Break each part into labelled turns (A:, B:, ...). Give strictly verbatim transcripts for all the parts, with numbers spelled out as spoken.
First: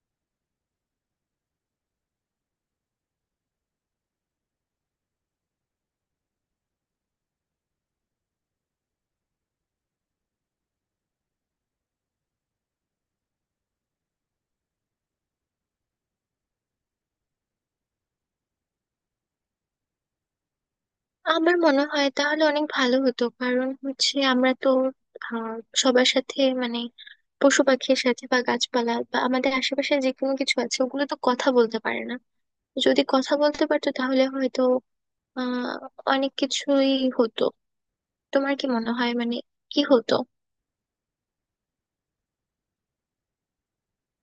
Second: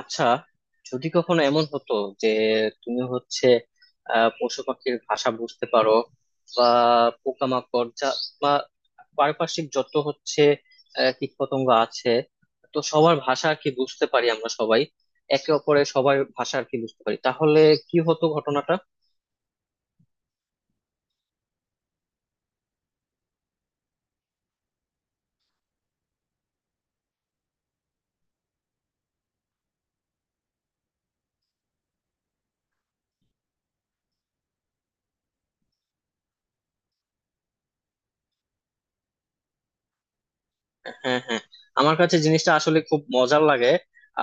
A: আচ্ছা, যদি কখনো এমন হতো যে তুমি হচ্ছে আহ পশু পাখির ভাষা বুঝতে পারো, বা পোকামাকড় যা, বা পারিপার্শ্বিক যত হচ্ছে আহ, কীটপতঙ্গ আছে। তো সবার ভাষা আর কি বুঝতে পারি, আমরা সবাই একে অপরের সবার ভাষা আর কি বুঝতে পারি, তাহলে কি হতো ঘটনাটা?
B: আমার মনে হয় তাহলে অনেক ভালো হতো। কারণ হচ্ছে আমরা তো আহ সবার সাথে মানে পশু পাখির সাথে বা গাছপালা বা আমাদের আশেপাশে যে কোনো কিছু আছে ওগুলো তো কথা বলতে পারে না। যদি কথা বলতে পারতো তাহলে হয়তো আহ অনেক কিছুই হতো। তোমার কি মনে হয় মানে কি হতো?
A: হ্যাঁ, হ্যাঁ, আমার কাছে জিনিসটা আসলে খুব মজার লাগে।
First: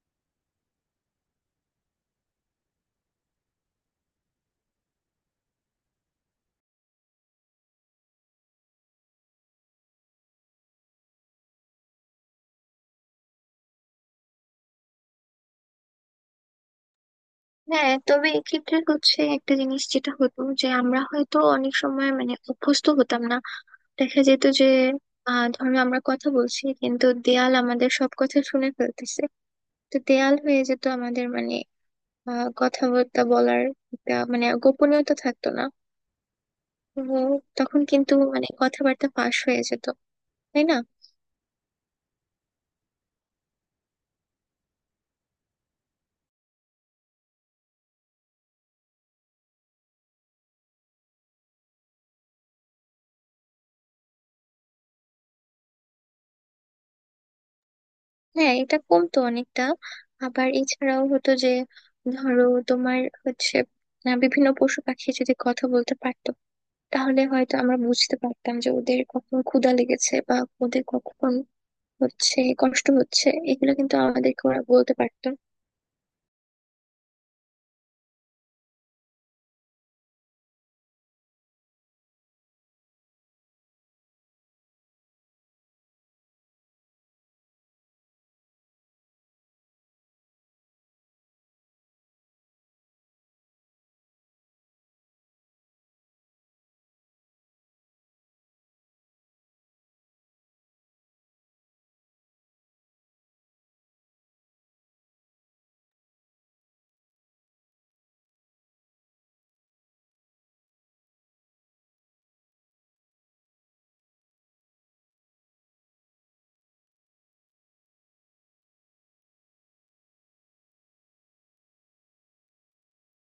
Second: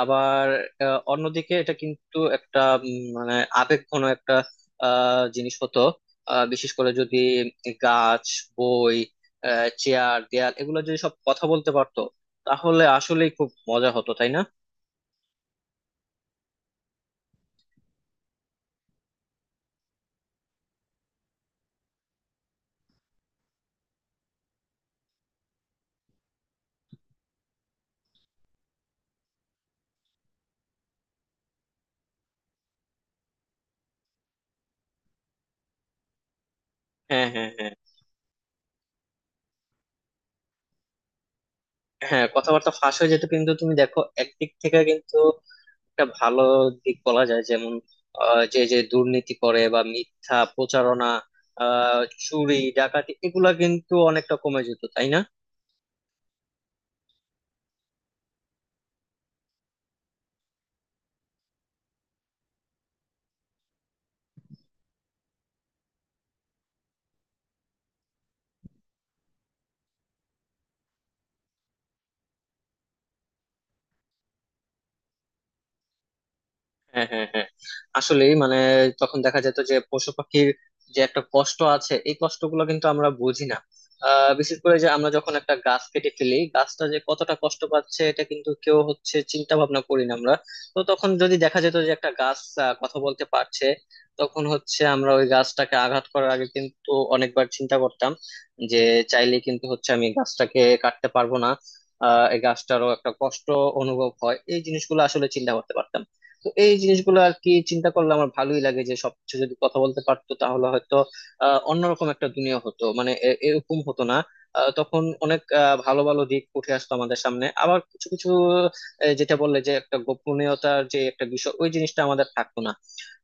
A: আবার আহ, অন্যদিকে এটা কিন্তু একটা উম, মানে আবেগঘন একটা আহ, জিনিস হতো। আহ, বিশেষ করে যদি গাছ, বই, চেয়ার, দেয়াল এগুলো যদি সব কথা বলতে পারতো, তাহলে আসলেই খুব মজা হতো, তাই না?
B: হ্যাঁ, তবে এক্ষেত্রে হচ্ছে একটা জিনিস যেটা হতো, যে আমরা হয়তো অনেক সময় মানে অভ্যস্ত হতাম না। দেখা যেত যে আহ ধরো আমরা কথা বলছি কিন্তু দেয়াল আমাদের সব কথা শুনে ফেলতেছে। তো দেয়াল হয়ে যেত আমাদের মানে আহ, কথাবার্তা বলার একটা মানে গোপনীয়তা থাকতো না। তো
A: হ্যাঁ, হ্যাঁ, হ্যাঁ,
B: তখন কিন্তু মানে কথাবার্তা ফাঁস হয়ে যেত, তাই না?
A: হ্যাঁ, কথাবার্তা ফাঁস হয়ে যেত কিন্তু তুমি দেখো একদিক থেকে কিন্তু একটা ভালো দিক বলা যায়, যেমন আহ, যে যে দুর্নীতি করে বা মিথ্যা প্রচারণা, আহ চুরি ডাকাতি, এগুলা কিন্তু অনেকটা কমে যেত, তাই না?
B: হ্যাঁ, এটা কমতো অনেকটা। আবার এছাড়াও হতো যে ধরো তোমার হচ্ছে আহ, বিভিন্ন পশু পাখি যদি কথা বলতে পারতো তাহলে হয়তো আমরা বুঝতে পারতাম যে ওদের কখন ক্ষুধা লেগেছে বা ওদের কখন হচ্ছে কষ্ট হচ্ছে, এগুলো কিন্তু আমাদেরকে ওরা বলতে পারতো।
A: হ্যাঁ, হ্যাঁ, হ্যাঁ, আসলে মানে তখন দেখা যেত যে পশু পাখির যে একটা কষ্ট আছে, এই কষ্টগুলো কিন্তু আমরা বুঝি না। আহ, বিশেষ করে যে আমরা যখন একটা গাছ কেটে ফেলি, গাছটা যে কতটা কষ্ট পাচ্ছে এটা কিন্তু কেউ হচ্ছে চিন্তা ভাবনা করি না আমরা। তো তখন যদি দেখা যেত যে একটা গাছ আহ, কথা বলতে পারছে, তখন হচ্ছে আমরা ওই গাছটাকে আঘাত করার আগে কিন্তু অনেকবার চিন্তা করতাম, যে চাইলে কিন্তু হচ্ছে আমি গাছটাকে কাটতে পারবো না, আহ এই গাছটারও একটা কষ্ট অনুভব হয়, এই জিনিসগুলো আসলে চিন্তা করতে পারতাম না। তো এই জিনিসগুলো আর কি চিন্তা করলে আমার ভালোই লাগে, যে সবকিছু যদি কথা বলতে পারতো তাহলে হয়তো আহ, অন্যরকম একটা দুনিয়া হতো, মানে এ- এরকম হতো না। আহ, তখন অনেক আহ, ভালো ভালো দিক উঠে আসতো আমাদের সামনে, আবার কিছু কিছু আহ, যেটা বললে যে একটা গোপনীয়তার যে একটা বিষয় ওই জিনিসটা আমাদের থাকতো না।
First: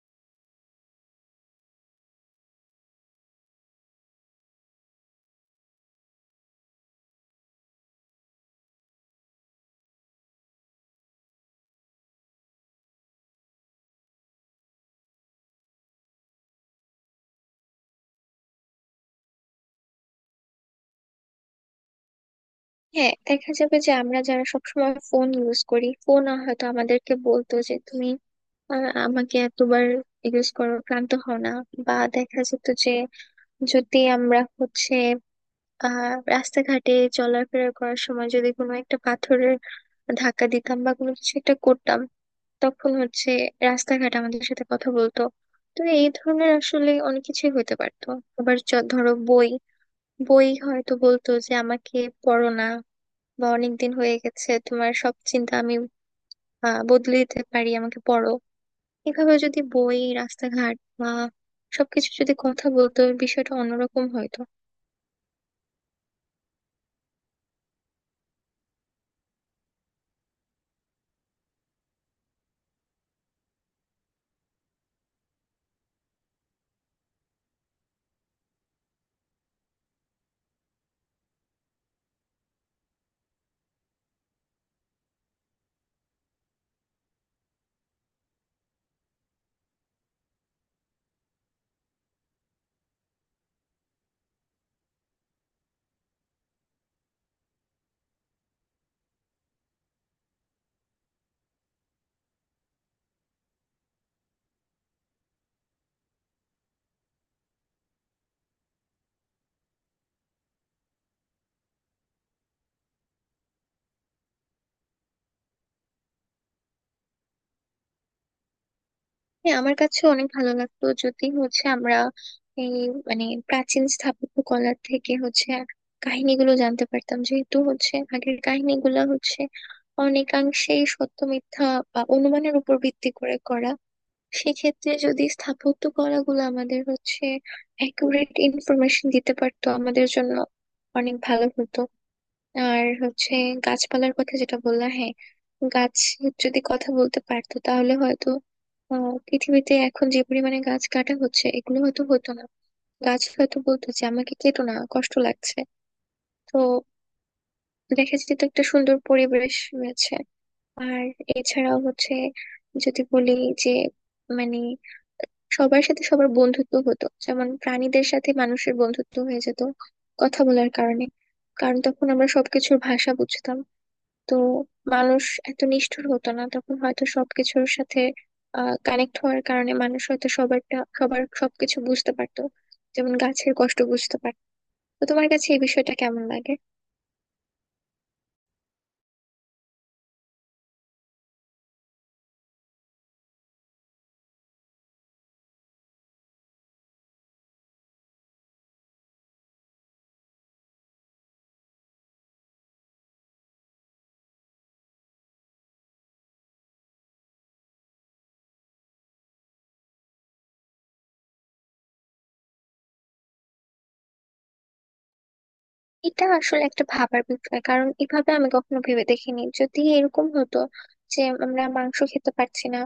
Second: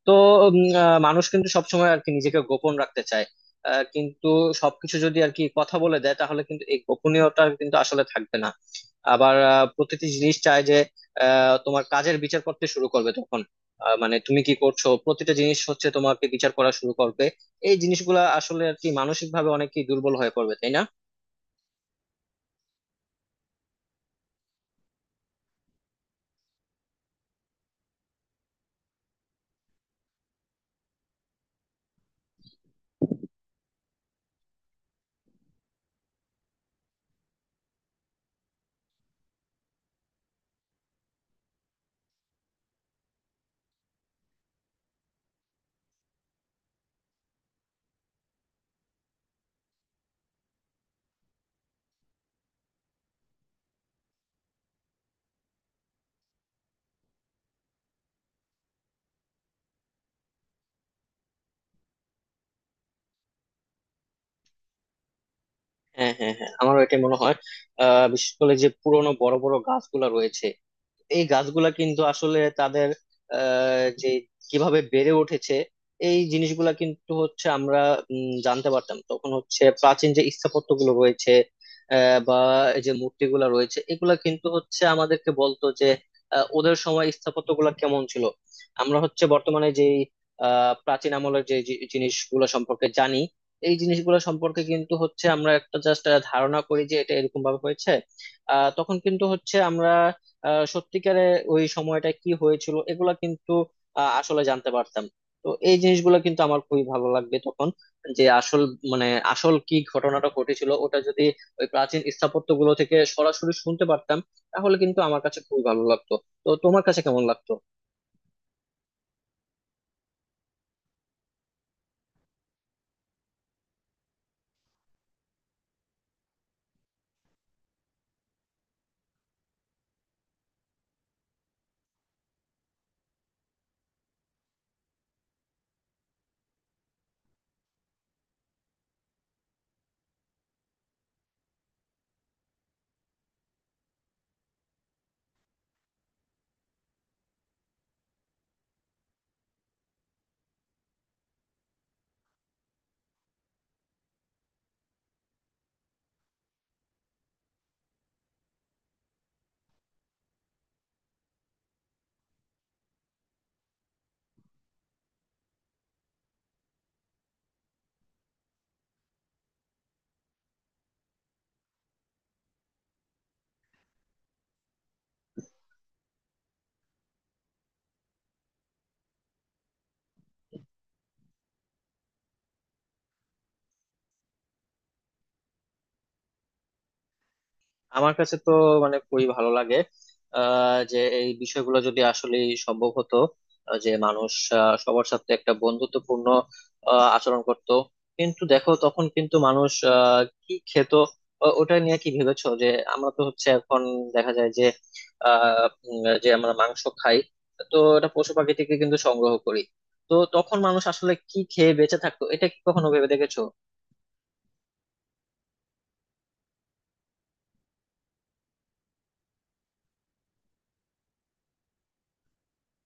A: তো উম, আহ, মানুষ কিন্তু সবসময় আর কি নিজেকে গোপন রাখতে চায়। আহ, কিন্তু সবকিছু যদি আর কি কথা বলে দেয় তাহলে কিন্তু এই গোপনীয়তা কিন্তু আসলে থাকবে না। আবার আহ, প্রতিটি জিনিস চায় যে আহ তোমার কাজের বিচার করতে শুরু করবে তখন। আহ, মানে তুমি কি করছো, প্রতিটা জিনিস হচ্ছে তোমাকে বিচার করা শুরু করবে। এই জিনিসগুলা আসলে আর কি মানসিক ভাবে অনেকেই দুর্বল হয়ে পড়বে, তাই না?
B: হ্যাঁ, দেখা যাবে যে আমরা যারা সবসময় ফোন ইউজ করি, ফোন হয়তো আমাদেরকে বলতো যে তুমি আহ, আমাকে এতবার ইউজ করো, ক্লান্ত হও না? বা দেখা যেত যে যদি আমরা হচ্ছে আহ রাস্তাঘাটে চলাফেরা করার সময় যদি কোনো একটা পাথরের ধাক্কা দিতাম বা কোনো কিছু একটা করতাম, তখন হচ্ছে রাস্তাঘাট আমাদের সাথে কথা বলতো। তো এই ধরনের আসলে অনেক কিছুই হতে পারতো। আবার চ- ধরো বই, বই হয়তো বলতো যে আমাকে পড়ো না, বা অনেক দিন হয়ে গেছে, তোমার সব চিন্তা আমি আহ, বদলে দিতে পারি, আমাকে পড়ো। এভাবে যদি বই, রাস্তাঘাট বা সবকিছু যদি কথা বলতো, বিষয়টা অন্যরকম হয়তো।
A: হ্যাঁ, হ্যাঁ, হ্যাঁ, আমারও এটা মনে হয়। আহ বিশেষ করে যে পুরোনো বড় বড় গাছগুলা রয়েছে, এই গাছগুলা কিন্তু আসলে তাদের আহ যে কিভাবে বেড়ে উঠেছে এই জিনিসগুলা কিন্তু হচ্ছে আমরা উম, জানতে পারতাম। তখন হচ্ছে প্রাচীন যে স্থাপত্য গুলো রয়েছে আহ, বা এই যে মূর্তিগুলা রয়েছে এগুলা কিন্তু হচ্ছে আমাদেরকে বলতো যে আহ, ওদের সময় স্থাপত্য গুলা কেমন ছিল। আমরা হচ্ছে বর্তমানে যে আহ প্রাচীন আমলের যে জি- জিনিসগুলো সম্পর্কে জানি, এই জিনিসগুলো সম্পর্কে কিন্তু হচ্ছে আমরা একটা জাস্ট ধারণা করি যে এটা এরকম ভাবে হয়েছে। আহ তখন কিন্তু হচ্ছে আমরা আহ সত্যিকারে ওই সময়টা কি হয়েছিল এগুলা কিন্তু আহ, আসলে জানতে পারতাম। তো এই জিনিসগুলো কিন্তু আমার খুবই ভালো লাগবে তখন, যে আসল মানে আসল কি ঘটনাটা ঘটেছিল ওটা যদি ওই প্রাচীন স্থাপত্য গুলো থেকে সরাসরি শুনতে পারতাম তাহলে কিন্তু আমার কাছে খুবই ভালো লাগতো। তো তোমার কাছে কেমন লাগতো?
B: হ্যাঁ, আমার কাছে অনেক ভালো লাগতো যদি হচ্ছে আমরা এই মানে প্রাচীন স্থাপত্য কলার থেকে হচ্ছে কাহিনীগুলো জানতে পারতাম। যেহেতু হচ্ছে আগের কাহিনীগুলো হচ্ছে অনেকাংশেই সত্য মিথ্যা বা অনুমানের উপর ভিত্তি করে করা, সেক্ষেত্রে যদি স্থাপত্য কলাগুলো আমাদের হচ্ছে অ্যাকুরেট ইনফরমেশন দিতে পারতো, আমাদের জন্য অনেক ভালো হতো। আর হচ্ছে গাছপালার কথা যেটা বললাম, হ্যাঁ, গাছ যদি কথা বলতে পারতো তাহলে হয়তো আহ, পৃথিবীতে এখন যে পরিমাণে গাছ কাটা হচ্ছে, এগুলো হয়তো হতো না। গাছ হয়তো বলতো যে আমাকে কেটো না, কষ্ট লাগছে। তো দেখা যেত একটা সুন্দর পরিবেশ রয়েছে। আর এছাড়াও হচ্ছে, যদি বলি যে মানে সবার সাথে সবার বন্ধুত্ব হতো, যেমন প্রাণীদের সাথে মানুষের বন্ধুত্ব হয়ে যেত কথা বলার কারণে। কারণ তখন আমরা সবকিছুর ভাষা বুঝতাম। তো মানুষ এত নিষ্ঠুর হতো না তখন হয়তো। সবকিছুর সাথে আহ কানেক্ট হওয়ার কারণে মানুষ হয়তো সবারটা, সবার সবকিছু বুঝতে পারতো, যেমন গাছের কষ্ট বুঝতে পারতো। তো তোমার কাছে এই বিষয়টা কেমন লাগে?
A: আমার কাছে তো মানে খুবই ভালো লাগে, আহ, যে এই বিষয়গুলো যদি আসলে সম্ভব হতো, আহ, যে মানুষ আহ, সবার সাথে একটা বন্ধুত্বপূর্ণ আহ, আচরণ করত। কিন্তু দেখো তখন কিন্তু মানুষ আহ, কি খেত, ও- ওটা নিয়ে কি ভেবেছো, যে আমরা তো হচ্ছে এখন দেখা যায় যে আহ উম, যে আমরা মাংস খাই। তো এটা পশু পাখি থেকে কিন্তু সংগ্রহ করি। তো তখন মানুষ আসলে কি খেয়ে বেঁচে থাকতো, এটা কি কখনো ভেবে দেখেছো?
B: এটা আসলে একটা ভাবার বিষয়। কারণ এভাবে আমি কখনো ভেবে দেখিনি, যদি এরকম হতো যে আমরা মাংস খেতে পারছি না।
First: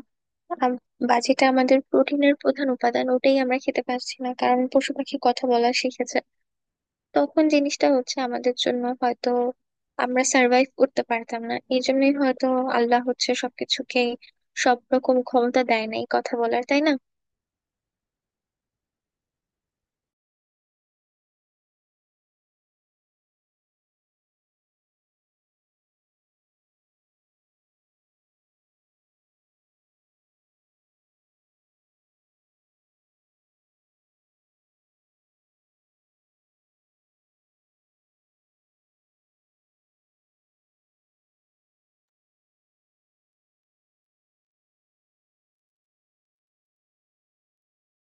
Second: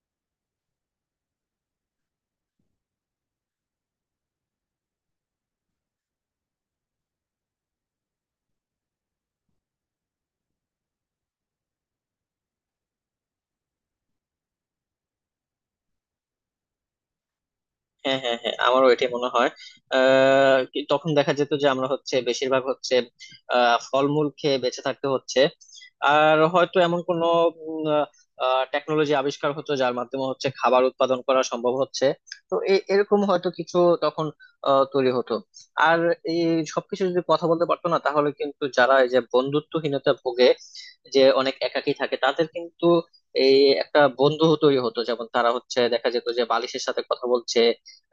B: আম- বা যেটা আমাদের প্রোটিনের প্রধান উপাদান, ওটাই আমরা খেতে পারছি না কারণ পশু পাখি কথা বলা শিখেছে। তখন জিনিসটা হচ্ছে আমাদের জন্য হয়তো আমরা সার্ভাইভ করতে পারতাম না। এই জন্যই হয়তো আল্লাহ হচ্ছে সবকিছুকে সব রকম ক্ষমতা দেয় নাই কথা বলার, তাই না?
A: হ্যাঁ, হ্যাঁ, হ্যাঁ, আমারও এটাই মনে হয়। আহ কি- তখন দেখা যেত যে আমরা হচ্ছে বেশিরভাগ হচ্ছে আহ ফলমূল খেয়ে বেঁচে থাকতে হচ্ছে। আর হয়তো এমন কোনো টেকনোলজি আবিষ্কার হতো যার মাধ্যমে হচ্ছে খাবার উৎপাদন করা সম্ভব হচ্ছে। তো এ- এরকম হয়তো কিছু তখন আহ, তৈরি হতো। আর এই সবকিছু যদি কথা বলতে পারতো না তাহলে কিন্তু যারা এই যে বন্ধুত্বহীনতা ভোগে, যে অনেক একাকী থাকে, তাদের কিন্তু এই একটা বন্ধু তৈরি হতো, যেমন তারা হচ্ছে দেখা যেত যে বালিশের সাথে কথা বলছে,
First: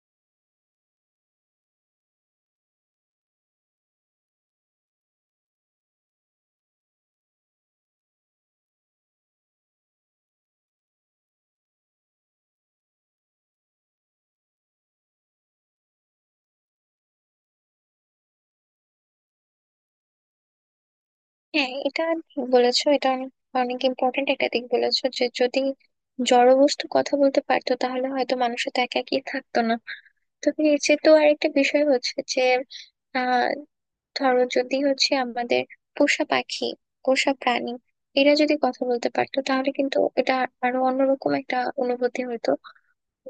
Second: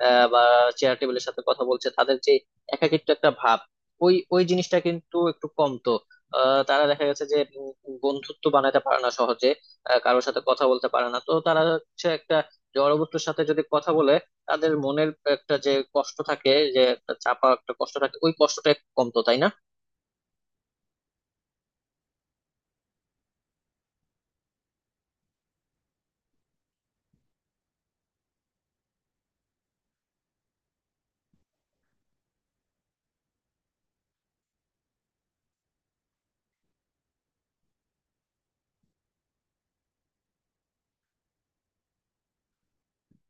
A: আহ, বা চেয়ার টেবিলের সাথে কথা বলছে। তাদের যে একাকিত্ব একটা ভাব, ওই ওই জিনিসটা কিন্তু একটু কমতো। আহ, তারা দেখা গেছে যে উম, বন্ধুত্ব বানাতে পারে না সহজে, আহ, কারোর সাথে কথা বলতে পারে না, তো তারা হচ্ছে একটা জড়বস্তুর সাথে যদি কথা বলে, তাদের মনের একটা যে কষ্ট থাকে, যে একটা চাপা একটা কষ্ট থাকে, ওই কষ্টটা একটু কমতো, তাই না?
B: হ্যাঁ, এটা ঠিক বলেছো। এটা অনেক অনেক ইম্পর্টেন্ট একটা দিক বলেছো যে যদি জড়বস্তু কথা বলতে পারতো তাহলে হয়তো মানুষ তো একা একই থাকতো না। তবে এর চেয়ে তো আরেকটা বিষয় হচ্ছে যে আহ ধরো যদি হচ্ছে আমাদের পোষা পাখি, পোষা প্রাণী, এরা যদি কথা বলতে পারতো তাহলে কিন্তু এটা আরো অন্যরকম একটা অনুভূতি হতো।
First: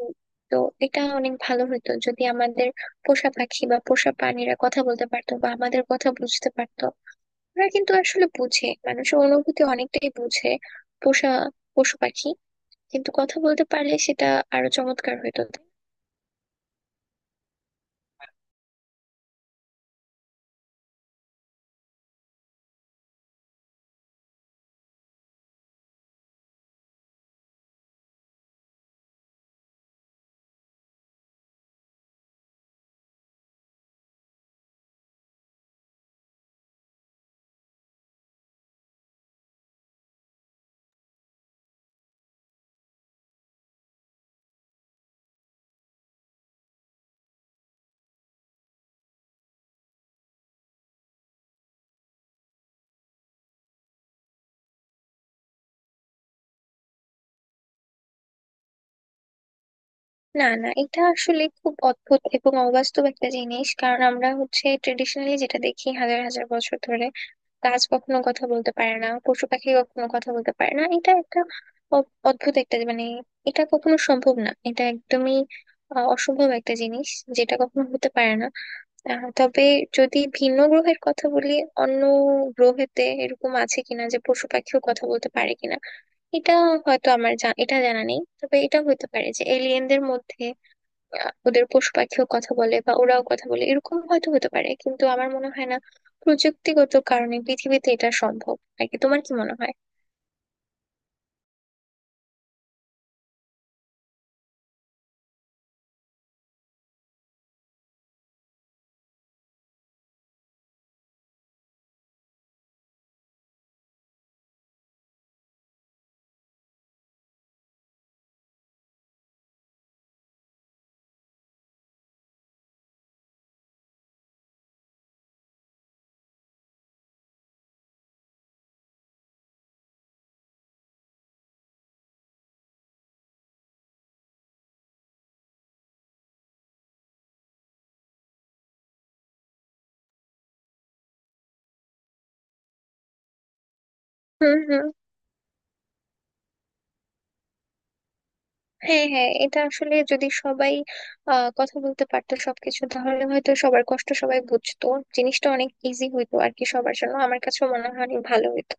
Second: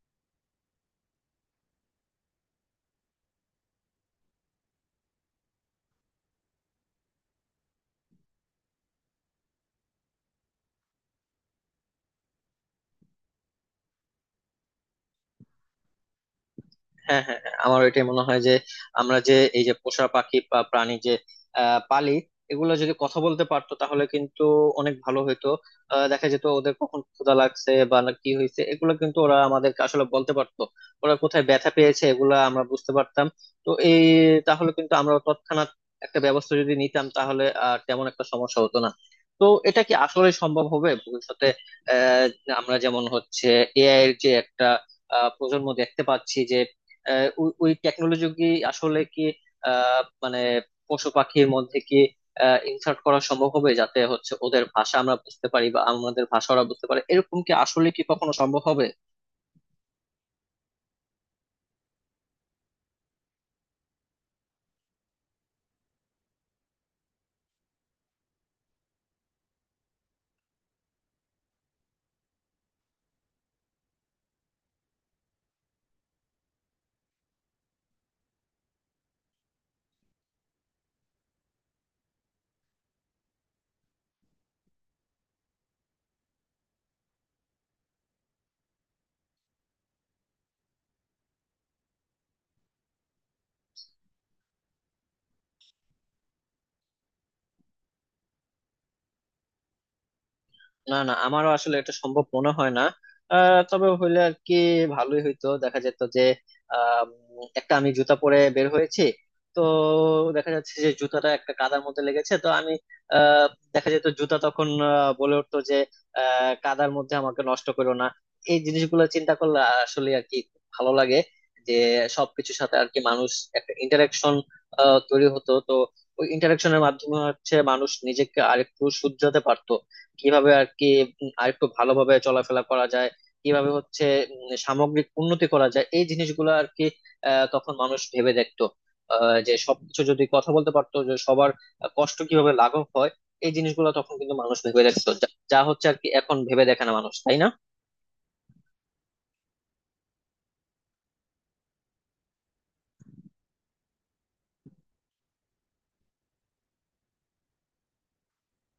B: উম, তো এটা অনেক ভালো হতো যদি আমাদের পোষা পাখি বা পোষা প্রাণীরা কথা বলতে পারতো বা আমাদের কথা বুঝতে পারতো। আমরা কিন্তু আসলে বুঝে, মানুষের অনুভূতি অনেকটাই বুঝে পোষা পশু পাখি, কিন্তু কথা বলতে পারলে সেটা আরো চমৎকার হতো।
A: হ্যাঁ, হ্যাঁ, হ্যাঁ, আমার এটাই মনে হয় যে আমরা যে এই যে পোষা পাখি বা প্রাণী যে আহ, পালি, এগুলো যদি কথা বলতে পারতো তাহলে কিন্তু অনেক ভালো হইতো। আহ, দেখা যেত ওদের কখন ক্ষুধা লাগছে বা না কি হয়েছে, এগুলো কিন্তু ওরা আমাদেরকে আসলে বলতে পারতো। ওরা কোথায় ব্যথা পেয়েছে, এগুলো আমরা বুঝতে পারতাম। তো এই তাহলে কিন্তু আমরা তৎক্ষণাৎ একটা ব্যবস্থা যদি নিতাম তাহলে আর তেমন একটা সমস্যা হতো না। তো এটা কি আসলে সম্ভব হবে ভবিষ্যতে? আহ আমরা যেমন হচ্ছে এ আই এর যে একটা আহ প্রজন্ম দেখতে পাচ্ছি যে আহ, ওই ওই টেকনোলজি কি আসলে কি, আহ, মানে পশু পাখির মধ্যে কি ইনসার্ট করা সম্ভব হবে, যাতে হচ্ছে ওদের ভাষা আমরা বুঝতে পারি বা আমাদের ভাষা ওরা বুঝতে পারে, এরকম কি আসলে কি কখনো সম্ভব হবে?
B: না না, এটা আসলে খুব অদ্ভুত এবং অবাস্তব একটা জিনিস। কারণ আমরা হচ্ছে ট্রেডিশনালি যেটা দেখি হাজার হাজার বছর ধরে, গাছ কখনো কথা বলতে পারে না, পশু পাখি কখনো কথা বলতে পারে না। এটা একটা অ- অদ্ভুত একটা মানে, এটা কখনো সম্ভব না, এটা একদমই আহ, অসম্ভব একটা জিনিস যেটা কখনো হতে পারে না। আহ, তবে যদি ভিন্ন গ্রহের কথা বলি, অন্য গ্রহেতে এরকম আছে কিনা যে পশু পাখিও কথা বলতে পারে কিনা, এটা হয়তো আমার জা- এটা জানা নেই। তবে এটা হতে পারে যে এলিয়েনদের মধ্যে আহ, ওদের পশু পাখিও কথা বলে বা ওরাও কথা বলে, এরকম হয়তো হতে পারে। কিন্তু আমার মনে হয় না প্রযুক্তিগত কারণে পৃথিবীতে এটা সম্ভব আর কি। তোমার কি মনে হয়?
A: না, না, আমারও আসলে এটা সম্ভব মনে হয় না। আহ, তবে হইলে আর কি ভালোই হইতো, দেখা যেত যে আহ, উম, একটা আমি জুতা পরে বের হয়েছি। তো দেখা যাচ্ছে যে জুতাটা একটা কাদার মধ্যে লেগেছে, তো আমি আহ, দেখা যেত জুতা তখন আহ, বলে উঠতো যে আহ, কাদার মধ্যে আমাকে নষ্ট করো না। এই জিনিসগুলো চিন্তা করলে আসলে আর কি ভালো লাগে, যে সবকিছুর সাথে আর কি মানুষ একটা ইন্টারাকশন তৈরি হতো। তো ওই ইন্টারাকশনের মাধ্যমে হচ্ছে মানুষ নিজেকে আরেকটু শুধরাতে পারতো, কিভাবে আর কি আর একটু ভালোভাবে চলাফেরা করা যায়, কিভাবে হচ্ছে উম, সামগ্রিক উন্নতি করা যায়, এই জিনিসগুলো আর কি। আহ, তখন মানুষ ভেবে দেখতো, আহ, যে সবকিছু যদি কথা বলতে পারতো যে সবার কষ্ট কিভাবে লাঘব হয়। এই জিনিসগুলো তখন কিন্তু মানুষ
B: হুম
A: ভেবে
B: হুম।
A: দেখতো, যা যা হচ্ছে আর কি এখন ভেবে দেখে না মানুষ, তাই না?
B: হ্যাঁ হ্যাঁ, এটা আসলে যদি সবাই আহ কথা বলতে পারতো, সবকিছু, তাহলে হয়তো সবার কষ্ট সবাই বুঝতো। জিনিসটা অনেক ইজি হইতো আর কি সবার জন্য। আমার কাছেও মনে হয় অনেক ভালো হইতো।